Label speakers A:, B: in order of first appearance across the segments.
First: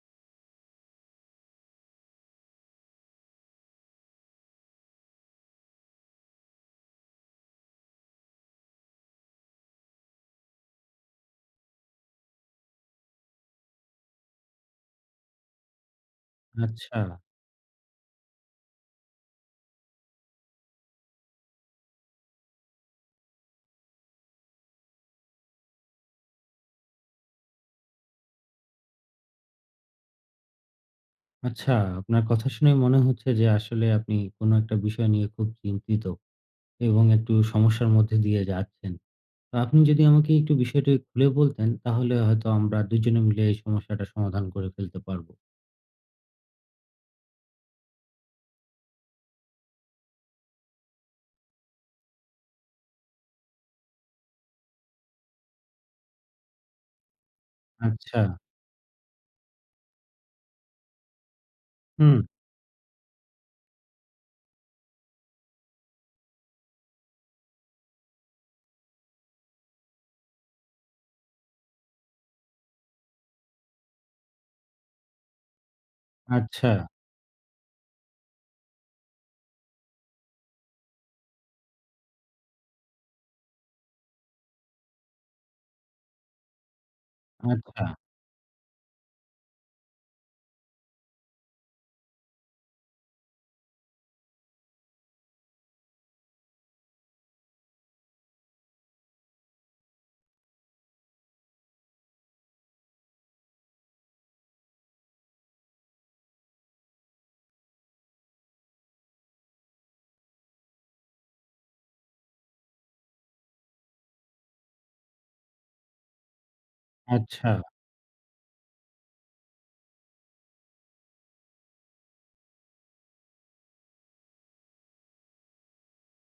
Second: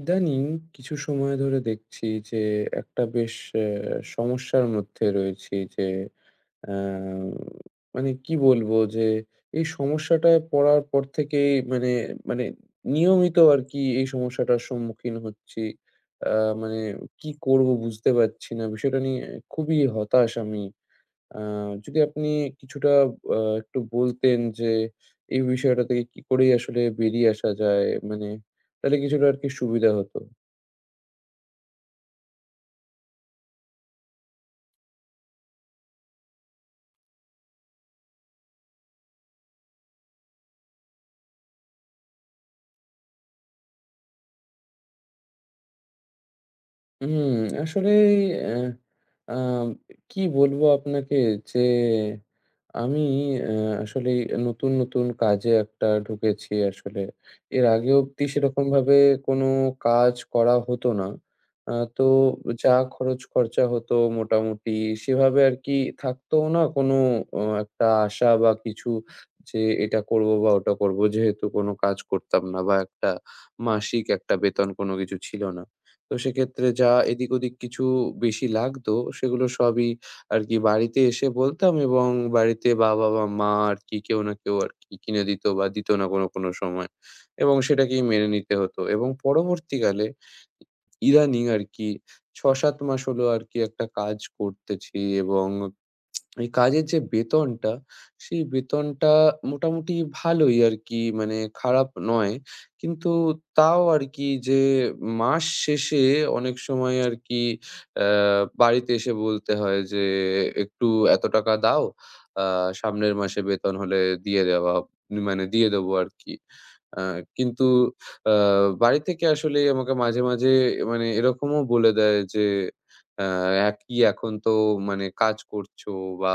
A: ইদানিং কিছু সময় ধরে দেখছি যে একটা বেশ সমস্যার মধ্যে রয়েছি যে আহ, মানে কি বলবো যে এই সমস্যাটায় পড়ার পর থেকেই মানে মানে নিয়মিত আর কি এই সমস্যাটার সম্মুখীন হচ্ছি। মানে
B: আচ্ছা,
A: কি করব বুঝতে পারছি না বিষয়টা নিয়ে। খুবই হতাশ আমি। আ যদি আপনি কিছুটা একটু বলতেন যে এই বিষয়টা থেকে কি করেই আসলে বেরিয়ে আসা যায়? মানে তাহলে কিছুটা আরকি সুবিধা হতো।
B: আচ্ছা। আপনার কথা শুনে মনে হচ্ছে যে আসলে আপনি কোনো একটা বিষয় নিয়ে খুব চিন্তিত এবং একটু সমস্যার মধ্যে দিয়ে যাচ্ছেন। তো আপনি যদি আমাকে একটু বিষয়টি খুলে বলতেন তাহলে হয়তো আমরা দুজনে মিলে এই সমস্যাটা সমাধান করে ফেলতে পারবো।
A: হুম, আসলে অ্যা আম কি বলবো আপনাকে যে আমি অ্যা আসলে নতুন, নতুন কাজে একটা ঢুকেছি আসলে। এর আগে
B: আচ্ছা,
A: অব্দি সেরকমভাবে কোনো কাজ করা হতো না। তো
B: হুম,
A: যা খরচ খরচা হতো মোটামুটি সেভাবে আরকি থাকতোও না কোনো একটা আশা বা কিছু, যে এটা করবো বা ওটা করবো। যেহেতু কোনো কাজ করতাম না বা একটা মাসিক একটা বেতন কোনো কিছু ছিল না। তো সেক্ষেত্রে
B: আচ্ছা,
A: যা এদিক ওদিক কিছু বেশি লাগতো সেগুলো সবই আরকি বাড়িতে এসে বলতাম, এবং বাড়িতে বাবা বা মা আরকি কেউ না কেউ আরকি কিনে দিত বা দিত না কোনো, কোনো সময়। এবং
B: আচ্ছা,
A: সেটাকেই মেনে নিতে হতো এবং পরবর্তীকালে ইদানিং আরকি ৬-৭ মাস হলো আরকি একটা কাজ করতেছি, এবং এই কাজের যে বেতনটা, সেই বেতনটা মোটামুটি ভালোই আরকি, মানে খারাপ নয়। কিন্তু তাও আরকি যে মাস শেষে অনেক সময় আরকি অ্যা বাড়িতে এসে বলতে হয় যে, "একটু এত টাকা দাও। আ সামনের মাসে বেতন হলে দিয়ে দেওয়া, মানে দিয়ে দেবো আরকি।" আ
B: আচ্ছা,
A: কিন্তু আ বাড়ি থেকে আসলে আমাকে মাঝে, মাঝে মানে এরকমও বলে দেয় যে আ কি এখন তো মানে কাজ করছো, বা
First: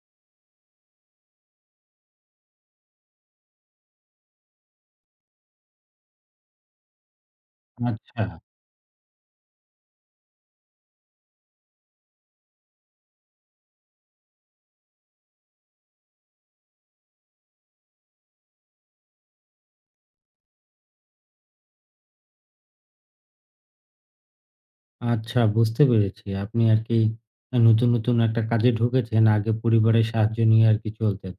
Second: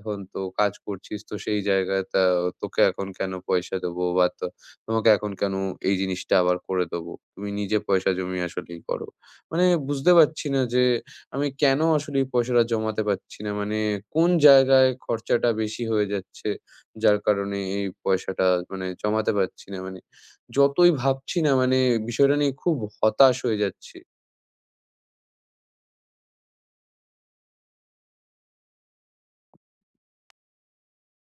A: এখন তো কাজ করছিস তো সেই জায়গায় তা তোকে এখন কেন পয়সা দেবো, বা তো তোমাকে এখন কেন এই জিনিসটা আবার করে দেবো? তুমি নিজে পয়সা
B: আচ্ছা,
A: জমিয়ে আসলেই করো। মানে বুঝতে পারছি না যে আমি কেন আসলে এই পয়সাটা জমাতে পারছি না? মানে কোন জায়গায় খরচাটা বেশি হয়ে যাচ্ছে যার কারণে এই পয়সাটা মানে জমাতে পারছি না। মানে যতই ভাবছি না মানে বিষয়টা নিয়ে খুব হতাশ হয়ে যাচ্ছি।
B: আচ্ছা বুঝতে পেরেছি। আপনি আরকি নতুন, নতুন একটা কাজে ঢুকেছেন। আগে পরিবারের সাহায্য নিয়ে আরকি চলতেন।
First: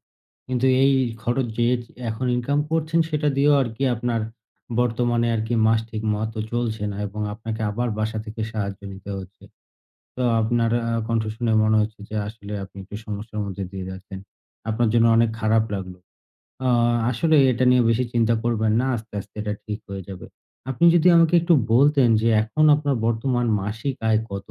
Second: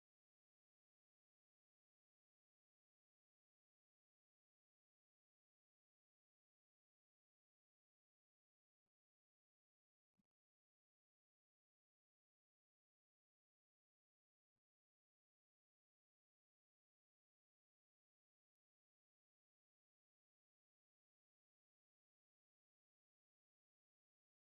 B: কিন্তু এই খরচ যে এখন ইনকাম করছেন সেটা দিয়েও আরকি আপনার বর্তমানে আরকি মাস ঠিকমতো চলছে না এবং আপনাকে আবার বাসা থেকে সাহায্য নিতে হচ্ছে। তো আপনার কণ্ঠ শুনে মনে হচ্ছে যে আসলে আপনি একটু সমস্যার মধ্যে দিয়ে যাচ্ছেন। আপনার জন্য অনেক খারাপ লাগলো। আ আসলে এটা নিয়ে বেশি চিন্তা করবেন না। আস্তে, আস্তে এটা ঠিক হয়ে যাবে। আপনি যদি আমাকে একটু বলতেন যে এখন আপনার বর্তমান মাসিক আয় কত?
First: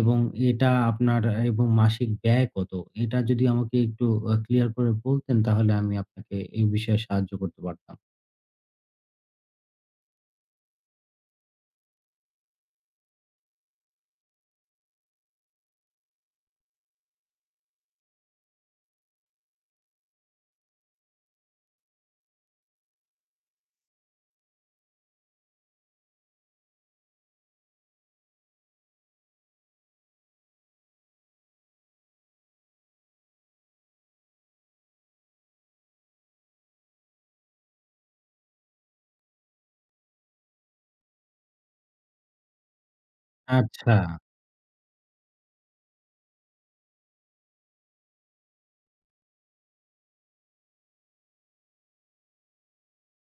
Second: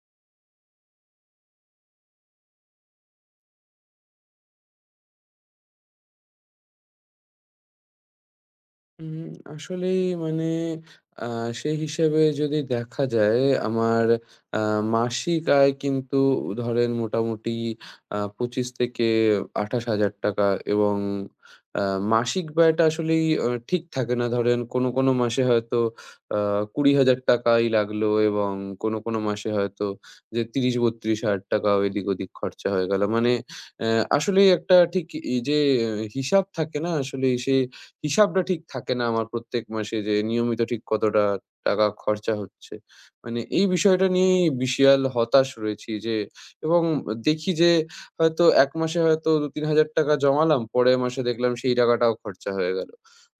B: এবং এটা আপনার এবং মাসিক ব্যয় কত? এটা যদি আমাকে একটু ক্লিয়ার করে বলতেন তাহলে আমি আপনাকে এই বিষয়ে সাহায্য করতে পারতাম।
A: উম, আসলেই মানে আ সেই হিসেবে যদি দেখা যায়, আমার আ মাসিক আয় কিন্তু ধরেন মোটামুটি ২৫ থেকে ২৮,০০০ টাকা, এবং আ মাসিক ব্যয়টা আসলেই ঠিক থাকে না। ধরেন কোনো, কোনো মাসে হয়তো আ ২০,০০০ টাকাই লাগলো, এবং কোনো, কোনো মাসে হয়তো যে ৩০-৩২,০০০ টাকাও এদিক ওদিক খরচা হয়ে গেল। মানে অ্যা আসলেই একটা ঠিক এই যে হিসাব থাকে না আসলেই, সেই হিসাবটা ঠিক থাকে না আমার প্রত্যেক মাসে যে নিয়মিত ঠিক কতটা টাকা খরচা হচ্ছে। মানে এই
B: আচ্ছা,
A: বিষয়টা নিয়েই বিশাল হতাশ রয়েছি, যে এবং দেখি যে হয়তো ১ মাসে হয়তো ২-৩ হাজার টাকা জমালাম, পরের মাসে দেখলাম সেই টাকাটাও খরচা হয়ে গেল।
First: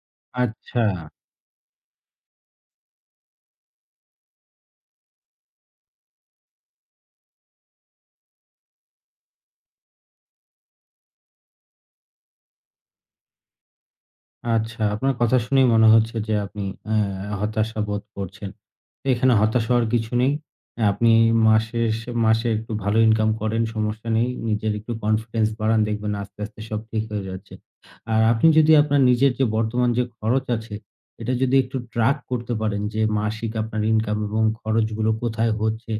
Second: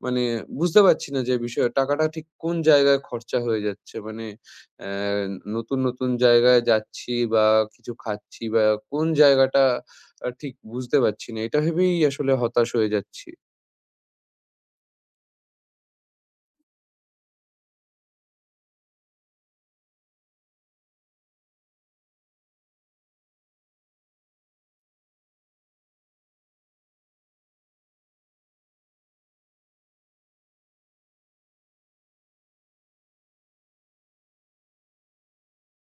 A: মানে বুঝতে
B: আচ্ছা।
A: পারছি না যে বিষয় টাকাটা ঠিক কোন জায়গায় খরচা হয়ে যাচ্ছে। মানে অ্যা নতুন, নতুন জায়গায় যাচ্ছি বা কিছু খাচ্ছি বা কোন জায়গাটা ঠিক বুঝতে পারছি না। এটা ভেবেই আসলে হতাশ হয়ে যাচ্ছি।
B: আচ্ছা, আপনার কথা শুনেই মনে হচ্ছে যে আপনি হতাশা বোধ করছেন। তো এখানে হতাশ হওয়ার কিছু নেই। আপনি মাসে মাসে একটু ভালো ইনকাম করেন, সমস্যা নেই। নিজের একটু কনফিডেন্স বাড়ান, দেখবেন আস্তে, আস্তে সব ঠিক হয়ে যাচ্ছে। আর আপনি যদি আপনার নিজের যে বর্তমান যে খরচ আছে, এটা যদি একটু ট্রাক করতে পারেন যে মাসিক আপনার ইনকাম এবং খরচগুলো কোথায় হচ্ছে,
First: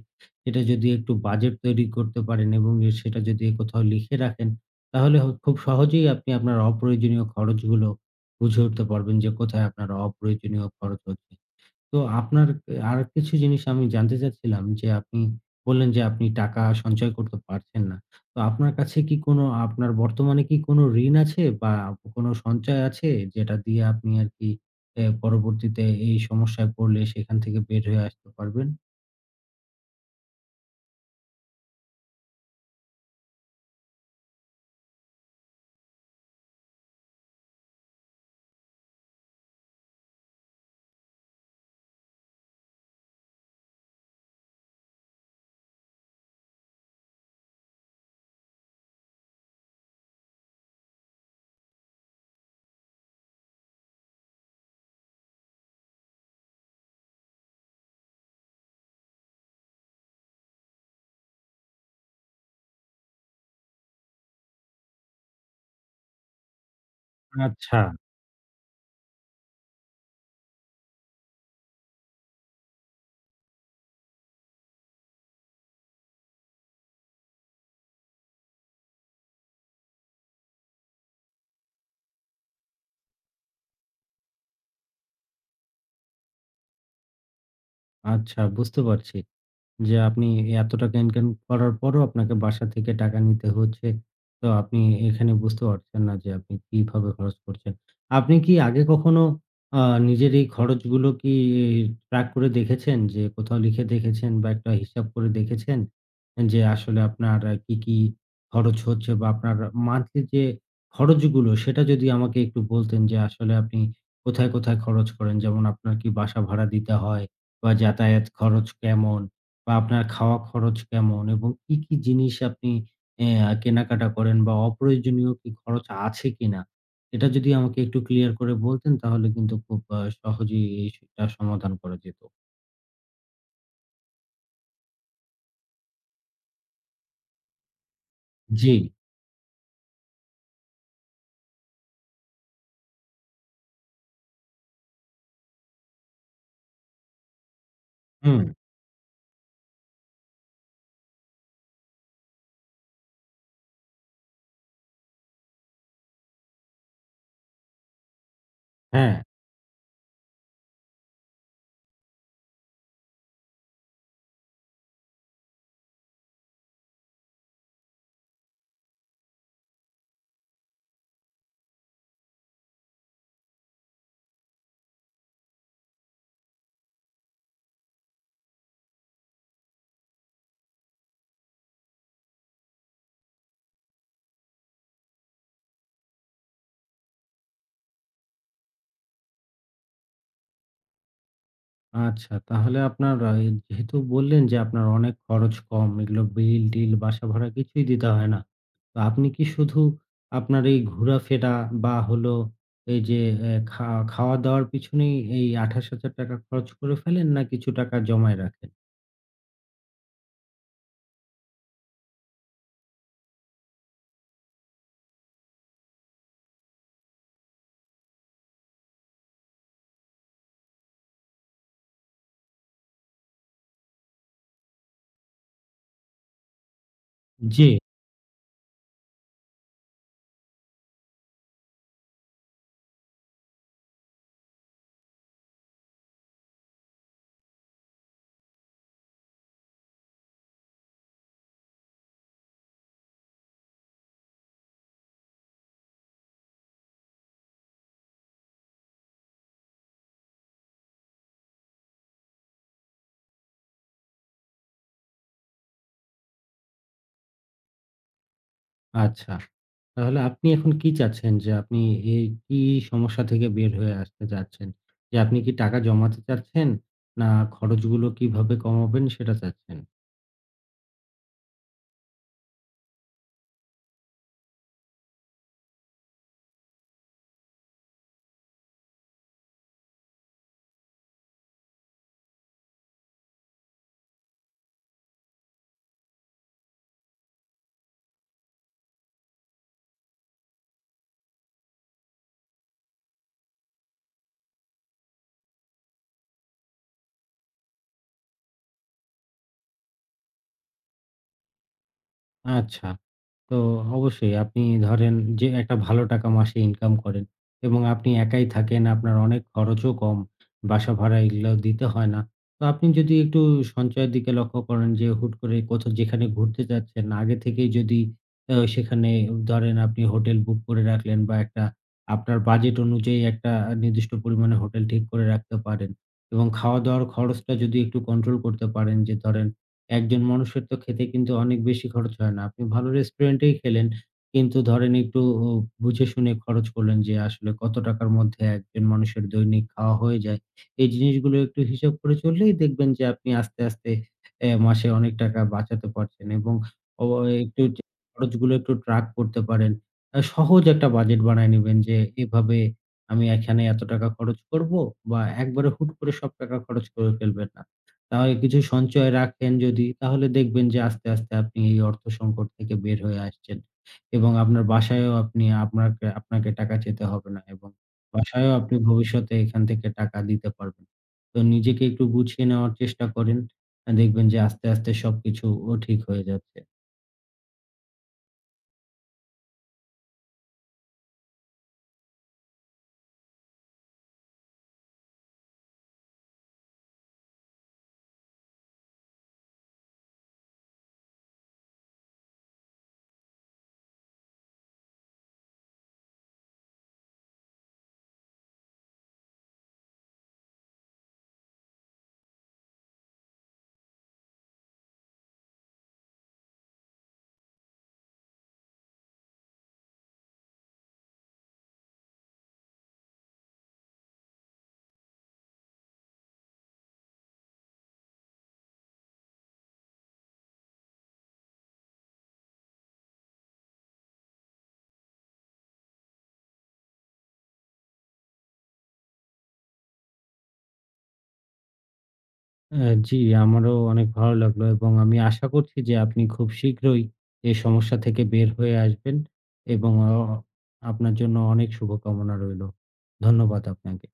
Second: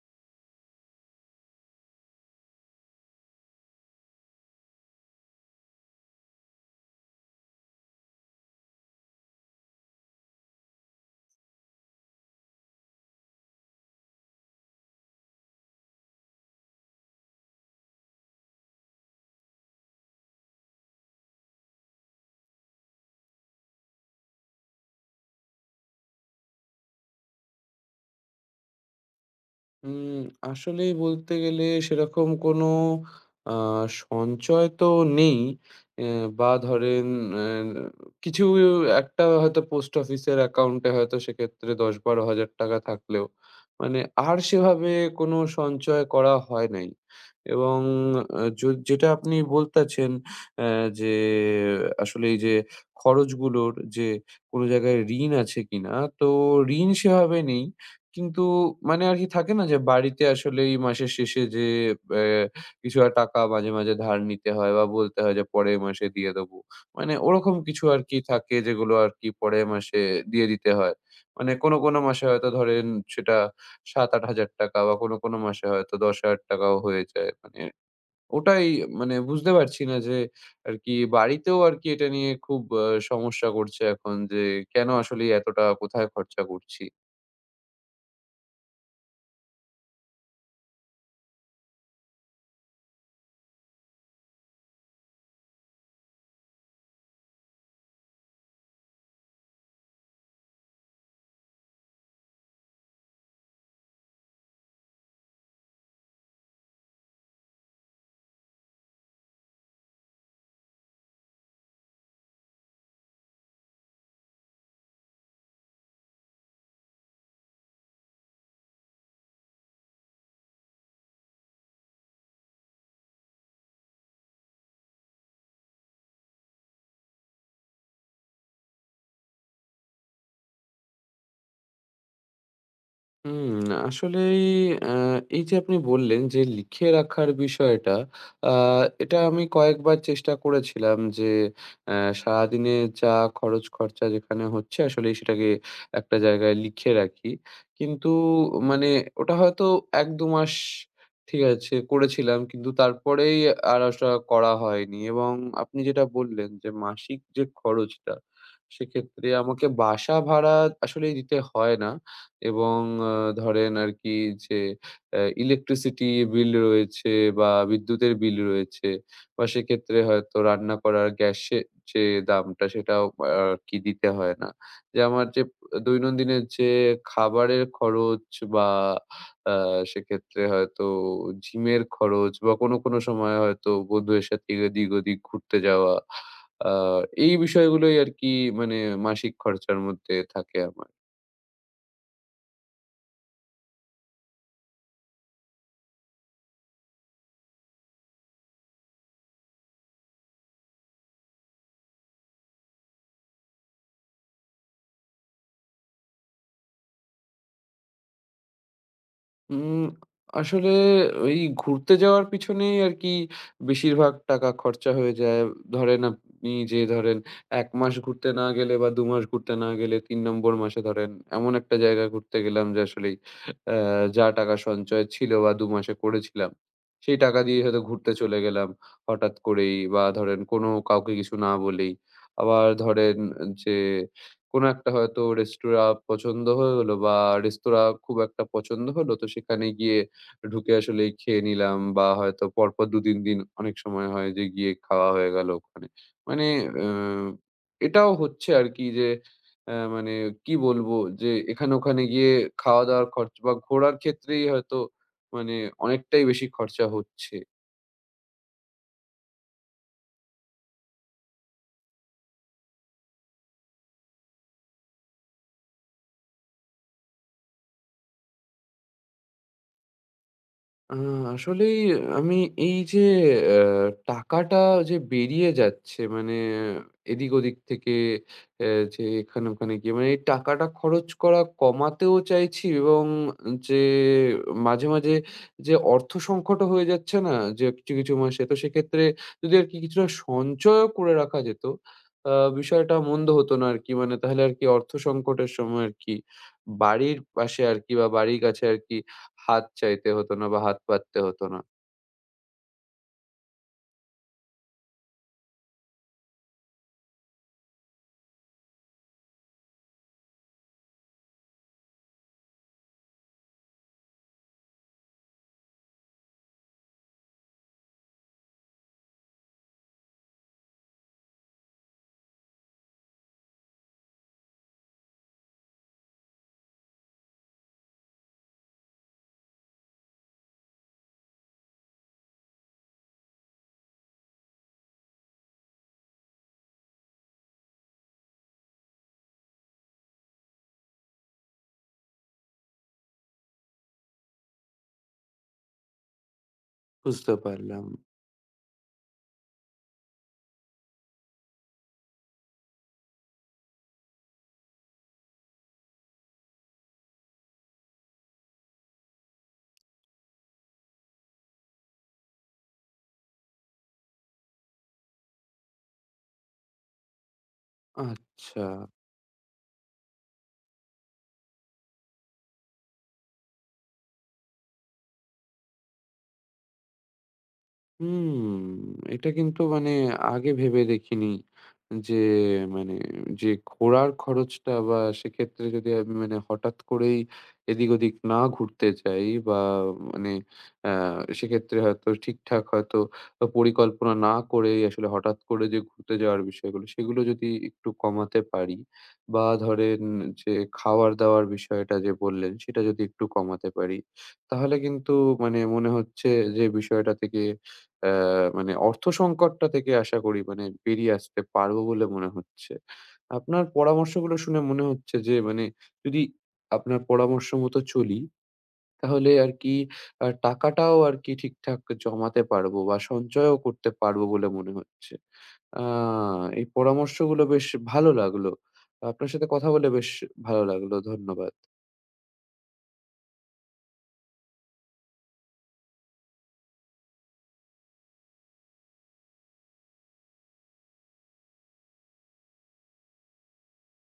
B: এটা যদি একটু বাজেট তৈরি করতে পারেন এবং সেটা যদি কোথাও লিখে রাখেন, তাহলে খুব সহজেই আপনি আপনার অপ্রয়োজনীয় খরচগুলো বুঝে উঠতে পারবেন যে কোথায় আপনার অপ্রয়োজনীয় খরচ হচ্ছে। তো আপনার আরেক কিছু জিনিস আমি জানতে চাচ্ছিলাম যে আপনি বললেন যে আপনি টাকা সঞ্চয় করতে পারছেন না। তো আপনার কাছে কি কোনো আপনার বর্তমানে কি কোনো ঋণ আছে বা কোনো সঞ্চয় আছে যেটা দিয়ে আপনি আরকি পরবর্তীতে এই সমস্যায় পড়লে সেখান থেকে বের হয়ে আসতে পারবেন?
A: উম, আসলেই বলতে গেলে সেরকম কোনো আ সঞ্চয় তো নেই। এ বা ধরেন এ কিছু একটা হয়তো পোস্ট অফিসের অ্যাকাউন্টে হয়তো সেক্ষেত্রে ১০-১২,০০০ টাকা থাকলেও মানে আর সেভাবে কোনো সঞ্চয় করা হয় নাই। এবং আ য যেটা আপনি বলতেছেন, যে আসলে এই যে খরচগুলোর যে কোনো জায়গায় ঋণ আছে কিনা? তো ঋণ সেভাবে নেই। কিন্তু মানে আরকি থাকে না যে বাড়িতে আসলে এই মাসের শেষে যে অ্যা কিছু আর টাকা মাঝে, মাঝে ধার নিতে হয় বা বলতে হয় যে পরের মাসে দিয়ে দেবো। মানে ওরকম
B: আচ্ছা।
A: কিছু আরকি থাকে যেগুলো আরকি পরের মাসে দিয়ে দিতে হয়। মানে কোনো, কোনো মাসে হয়তো ধরেন সেটা ৳৭,000-৮,000 বা কোনো, কোনো মাসে হয়তো ৳10,000 টাকাও হয়ে যায়। মানে ওটাই মানে বুঝতে পারছি না যে আরকি বাড়িতেও আরকি এটা নিয়ে খুব সমস্যা করছে এখন, যে কেন আসলেই এতটা কোথায় খরচা করছি।
B: আচ্ছা, বুঝতে পারছি। যে আপনি এত টাকা ইনকাম করার পরও আপনাকে বাসা থেকে টাকা নিতে হচ্ছে। তো আপনি এখানে বুঝতে পারছেন না যে আপনি কিভাবে খরচ করছেন। আপনি কি আগে কখনো আ নিজের এই খরচগুলো কি ট্র্যাক করে দেখেছেন? যে কোথাও লিখে দেখেছেন বা একটা হিসাব করে দেখেছেন? যে আসলে আপনার কি, কি খরচ হচ্ছে বা আপনার মান্থলি যে খরচগুলো সেটা যদি আমাকে একটু বলতেন যে আসলে আপনি কোথায়, কোথায় খরচ করেন? যেমন আপনার কি বাসা ভাড়া দিতে হয় বা যাতায়াত খরচ কেমন? বা আপনার খাওয়া খরচ কেমন? এবং কি, কি জিনিস আপনি কেনাকাটা করেন বা অপ্রয়োজনীয় কি খরচ আছে কিনা? এটা যদি আমাকে একটু ক্লিয়ার করে বলতেন তাহলে কিন্তু খুব সহজেই এই টা সমাধান করা যেত।
A: হুম, আসলেই আ এই যে আপনি বললেন যে লিখে রাখার বিষয়টা, আ
B: জি,
A: এটা আমি কয়েকবার চেষ্টা করেছিলাম যে আ সারাদিনে যা খরচ খরচা যেখানে হচ্ছে আসলেই সেটাকে একটা জায়গায় লিখে রাখি। কিন্তু
B: হুম,
A: মানে ওটা হয়তো ১-২ মাস ঠিক আছে করেছিলাম, কিন্তু তারপরেই আর ওটা করা হয়নি। এবং আপনি যেটা বললেন যে মাসিক যে খরচটা,
B: হ্যাঁ।
A: সেক্ষেত্রে আমাকে বাসা ভাড়া আসলেই দিতে হয় না, এবং ধরেন আরকি যে ইলেকট্রিসিটি বিল রয়েছে বা বিদ্যুতের বিল রয়েছে, বা সেক্ষেত্রে হয়তো রান্না করার গ্যাসের যে দামটা সেটাও আরকি দিতে হয় না। যে আমার যে দৈনন্দিনের যে খাবারের খরচ বা আ সেক্ষেত্রে হয়তো জিমের খরচ বা কোনো, কোনো সময় হয়তো বন্ধুদের সাথে এদিক ওদিক ঘুরতে যাওয়া। আ এই বিষয়গুলোই আরকি মানে মাসিক খরচার মধ্যে থাকে আমার।
B: আচ্ছা, তাহলে আপনার যেহেতু বললেন যে আপনার অনেক খরচ কম, এগুলো বিল-টিল, বাসা ভাড়া কিছুই দিতে হয় না। তো আপনি কি শুধু আপনার এই ঘোরাফেরা বা হলো এই যে এ খা খাওয়া-দাওয়ার পিছনেই এই ৳২৮,০০০ খরচ করে ফেলেন না কিছু টাকা জমায় রাখেন?
A: উম, আসলে ওই ঘুরতে যাওয়ার পিছনেই আরকি বেশিরভাগ টাকা খরচা হয়ে যায়। ধরেন আপনি, যে ধরেন ১ মাস ঘুরতে না গেলে বা ২ মাস ঘুরতে না গেলে ৩ নম্বর মাসে ধরেন এমন একটা জায়গায় ঘুরতে গেলাম যে আসলেই আ যা টাকা সঞ্চয় ছিল বা ২ মাসে করেছিলাম, সেই টাকা দিয়ে
B: জি।
A: হয়তো ঘুরতে চলে গেলাম হঠাৎ করেই, বা ধরেন কোনো কাউকে কিছু না বলেই। আবার ধরেন যে কোনো একটা হয়তো রেস্তোরাঁ পছন্দ হয়ে হলো বা রেস্তোরাঁ খুব একটা পছন্দ হলো। তো সেখানে গিয়ে ঢুকে আসলে খেয়ে নিলাম, বা হয়তো পরপর ২, ৩ দিন অনেক সময় হয় যে গিয়ে খাওয়া হয়ে গেল ওখানে। মানে আ এটাও হচ্ছে আরকি যে মানে কি বলবো? যে এখানে ওখানে গিয়ে খাওয়া-দাওয়ার খরচ বা ঘোরার ক্ষেত্রেই হয়তো মানে অনেকটাই বেশি খরচা হচ্ছে।
B: আচ্ছা, তাহলে আপনি এখন কি চাচ্ছেন যে আপনি এই কি সমস্যা থেকে বের হয়ে আসতে চাচ্ছেন? যে আপনি কি টাকা জমাতে চাচ্ছেন? না খরচগুলো কিভাবে কমাবেন সেটা চাচ্ছেন?
A: আ আসলেই আমি এই যে আ টাকাটা যে বেরিয়ে যাচ্ছে মানে এদিক ওদিক থেকে অ্যা যে এখানে ওখানে গিয়ে মানে এই টাকাটা খরচ করা কমাতেও চাইছি, এবং যে মাঝে, মাঝে যে অর্থ সংকটও হয়ে যাচ্ছে না? যে কিছু, কিছু মাসে তো সেক্ষেত্রে যদি আরকি কিছুটা সঞ্চয়ও করে রাখা যেত, আ বিষয়টা মন্দ হতো না আরকি। মানে তাহলে আরকি অর্থ সংকটের সময় আরকি বাড়ির পাশে আরকি বা বাড়ির কাছে আরকি হাত চাইতে হতো না বা হাত পাততে হতো না।
B: আচ্ছা। তো অবশ্যই আপনি ধরেন যে একটা ভালো টাকা মাসে ইনকাম করেন এবং আপনি একাই থাকেন, আপনার অনেক খরচও কম। বাসা ভাড়া এগুলাও দিতে হয় না। তো আপনি যদি একটু সঞ্চয়ের দিকে লক্ষ্য করেন যে হুট করে কোথাও যেখানে ঘুরতে যাচ্ছেন আগে থেকেই যদি সেখানে ধরেন আপনি হোটেল বুক করে রাখলেন বা একটা আপনার বাজেট অনুযায়ী একটা নির্দিষ্ট পরিমাণে হোটেল ঠিক করে রাখতে পারেন এবং খাওয়া-দাওয়ার খরচটা যদি একটু কন্ট্রোল করতে পারেন যে ধরেন একজন মানুষের তো খেতে কিন্তু অনেক বেশি খরচ হয় না। আপনি ভালো রেস্টুরেন্টেই খেলেন। কিন্তু ধরেন একটু বুঝে শুনে খরচ করলেন যে আসলে কত টাকার মধ্যে একজন মানুষের দৈনিক খাওয়া হয়ে যায়। এই জিনিসগুলো একটু হিসাব করে চললেই দেখবেন যে আপনি আস্তে, আস্তে মাসে অনেক টাকা বাঁচাতে পারছেন এবং অ
A: বুঝতে
B: একটু যে
A: পারলাম।
B: খরচগুলো একটু ট্রাক করতে পারেন। সহজ একটা বাজেট বানায় নিবেন যে এভাবে আমি এখানে এত টাকা খরচ করব বা একবারে হুট করে সব টাকা খরচ করে ফেলবেন না। তাহলে কিছু সঞ্চয় রাখেন যদি, তাহলে দেখবেন যে আস্তে, আস্তে আপনি এই অর্থ সংকট থেকে বের হয়ে আসছেন। এবং আপনার বাসায়ও আপনি আপনাকে আপনাকে টাকা চেতে হবে না এবং বাসায়ও
A: আচ্ছা।
B: আপনি ভবিষ্যতে এখান থেকে টাকা দিতে পারবেন। তো নিজেকে একটু গুছিয়ে নেওয়ার চেষ্টা করেন। দেখবেন যে আস্তে, আস্তে সবকিছু ঠিক হয়ে যাচ্ছে।
A: হুম, এটা কিন্তু মানে আগে ভেবে দেখিনি যে মানে, যে ঘোরার খরচটা বা সেক্ষেত্রে যদি আমি মানে হঠাৎ করেই এদিক ওদিক না ঘুরতে যাই বা মানে সেক্ষেত্রে হয়তো ঠিকঠাক হয়তো পরিকল্পনা না করেই আসলে হঠাৎ করে যে ঘুরতে যাওয়ার বিষয়গুলো সেগুলো যদি একটু কমাতে পারি, বা ধরেন যে খাওয়ার দাওয়ার বিষয়টা যে বললেন সেটা যদি একটু কমাতে পারি, তাহলে কিন্তু মানে মনে হচ্ছে যে বিষয়টা থেকে আ মানে অর্থ সংকটটা থেকে আশা করি মানে বেরিয়ে আসতে পারবো বলে মনে হচ্ছে। আপনার পরামর্শগুলো শুনে মনে হচ্ছে যে মানে, যদি আপনার পরামর্শ মতো চলি, তাহলে আরকি টাকাটাও আরকি ঠিকঠাক জমাতে পারবো বা সঞ্চয়ও করতে পারবো বলে মনে হচ্ছে। আ এই পরামর্শগুলো বেশ ভালো লাগলো। আপনার সাথে কথা বলে বেশ ভালো লাগলো। ধন্যবাদ।
B: হ্যাঁ, জি, আমারও অনেক ভালো লাগলো এবং আমি আশা করছি যে আপনি খুব শীঘ্রই এই সমস্যা থেকে বের হয়ে আসবেন এবং আপনার জন্য অনেক শুভকামনা রইলো। ধন্যবাদ আপনাকে।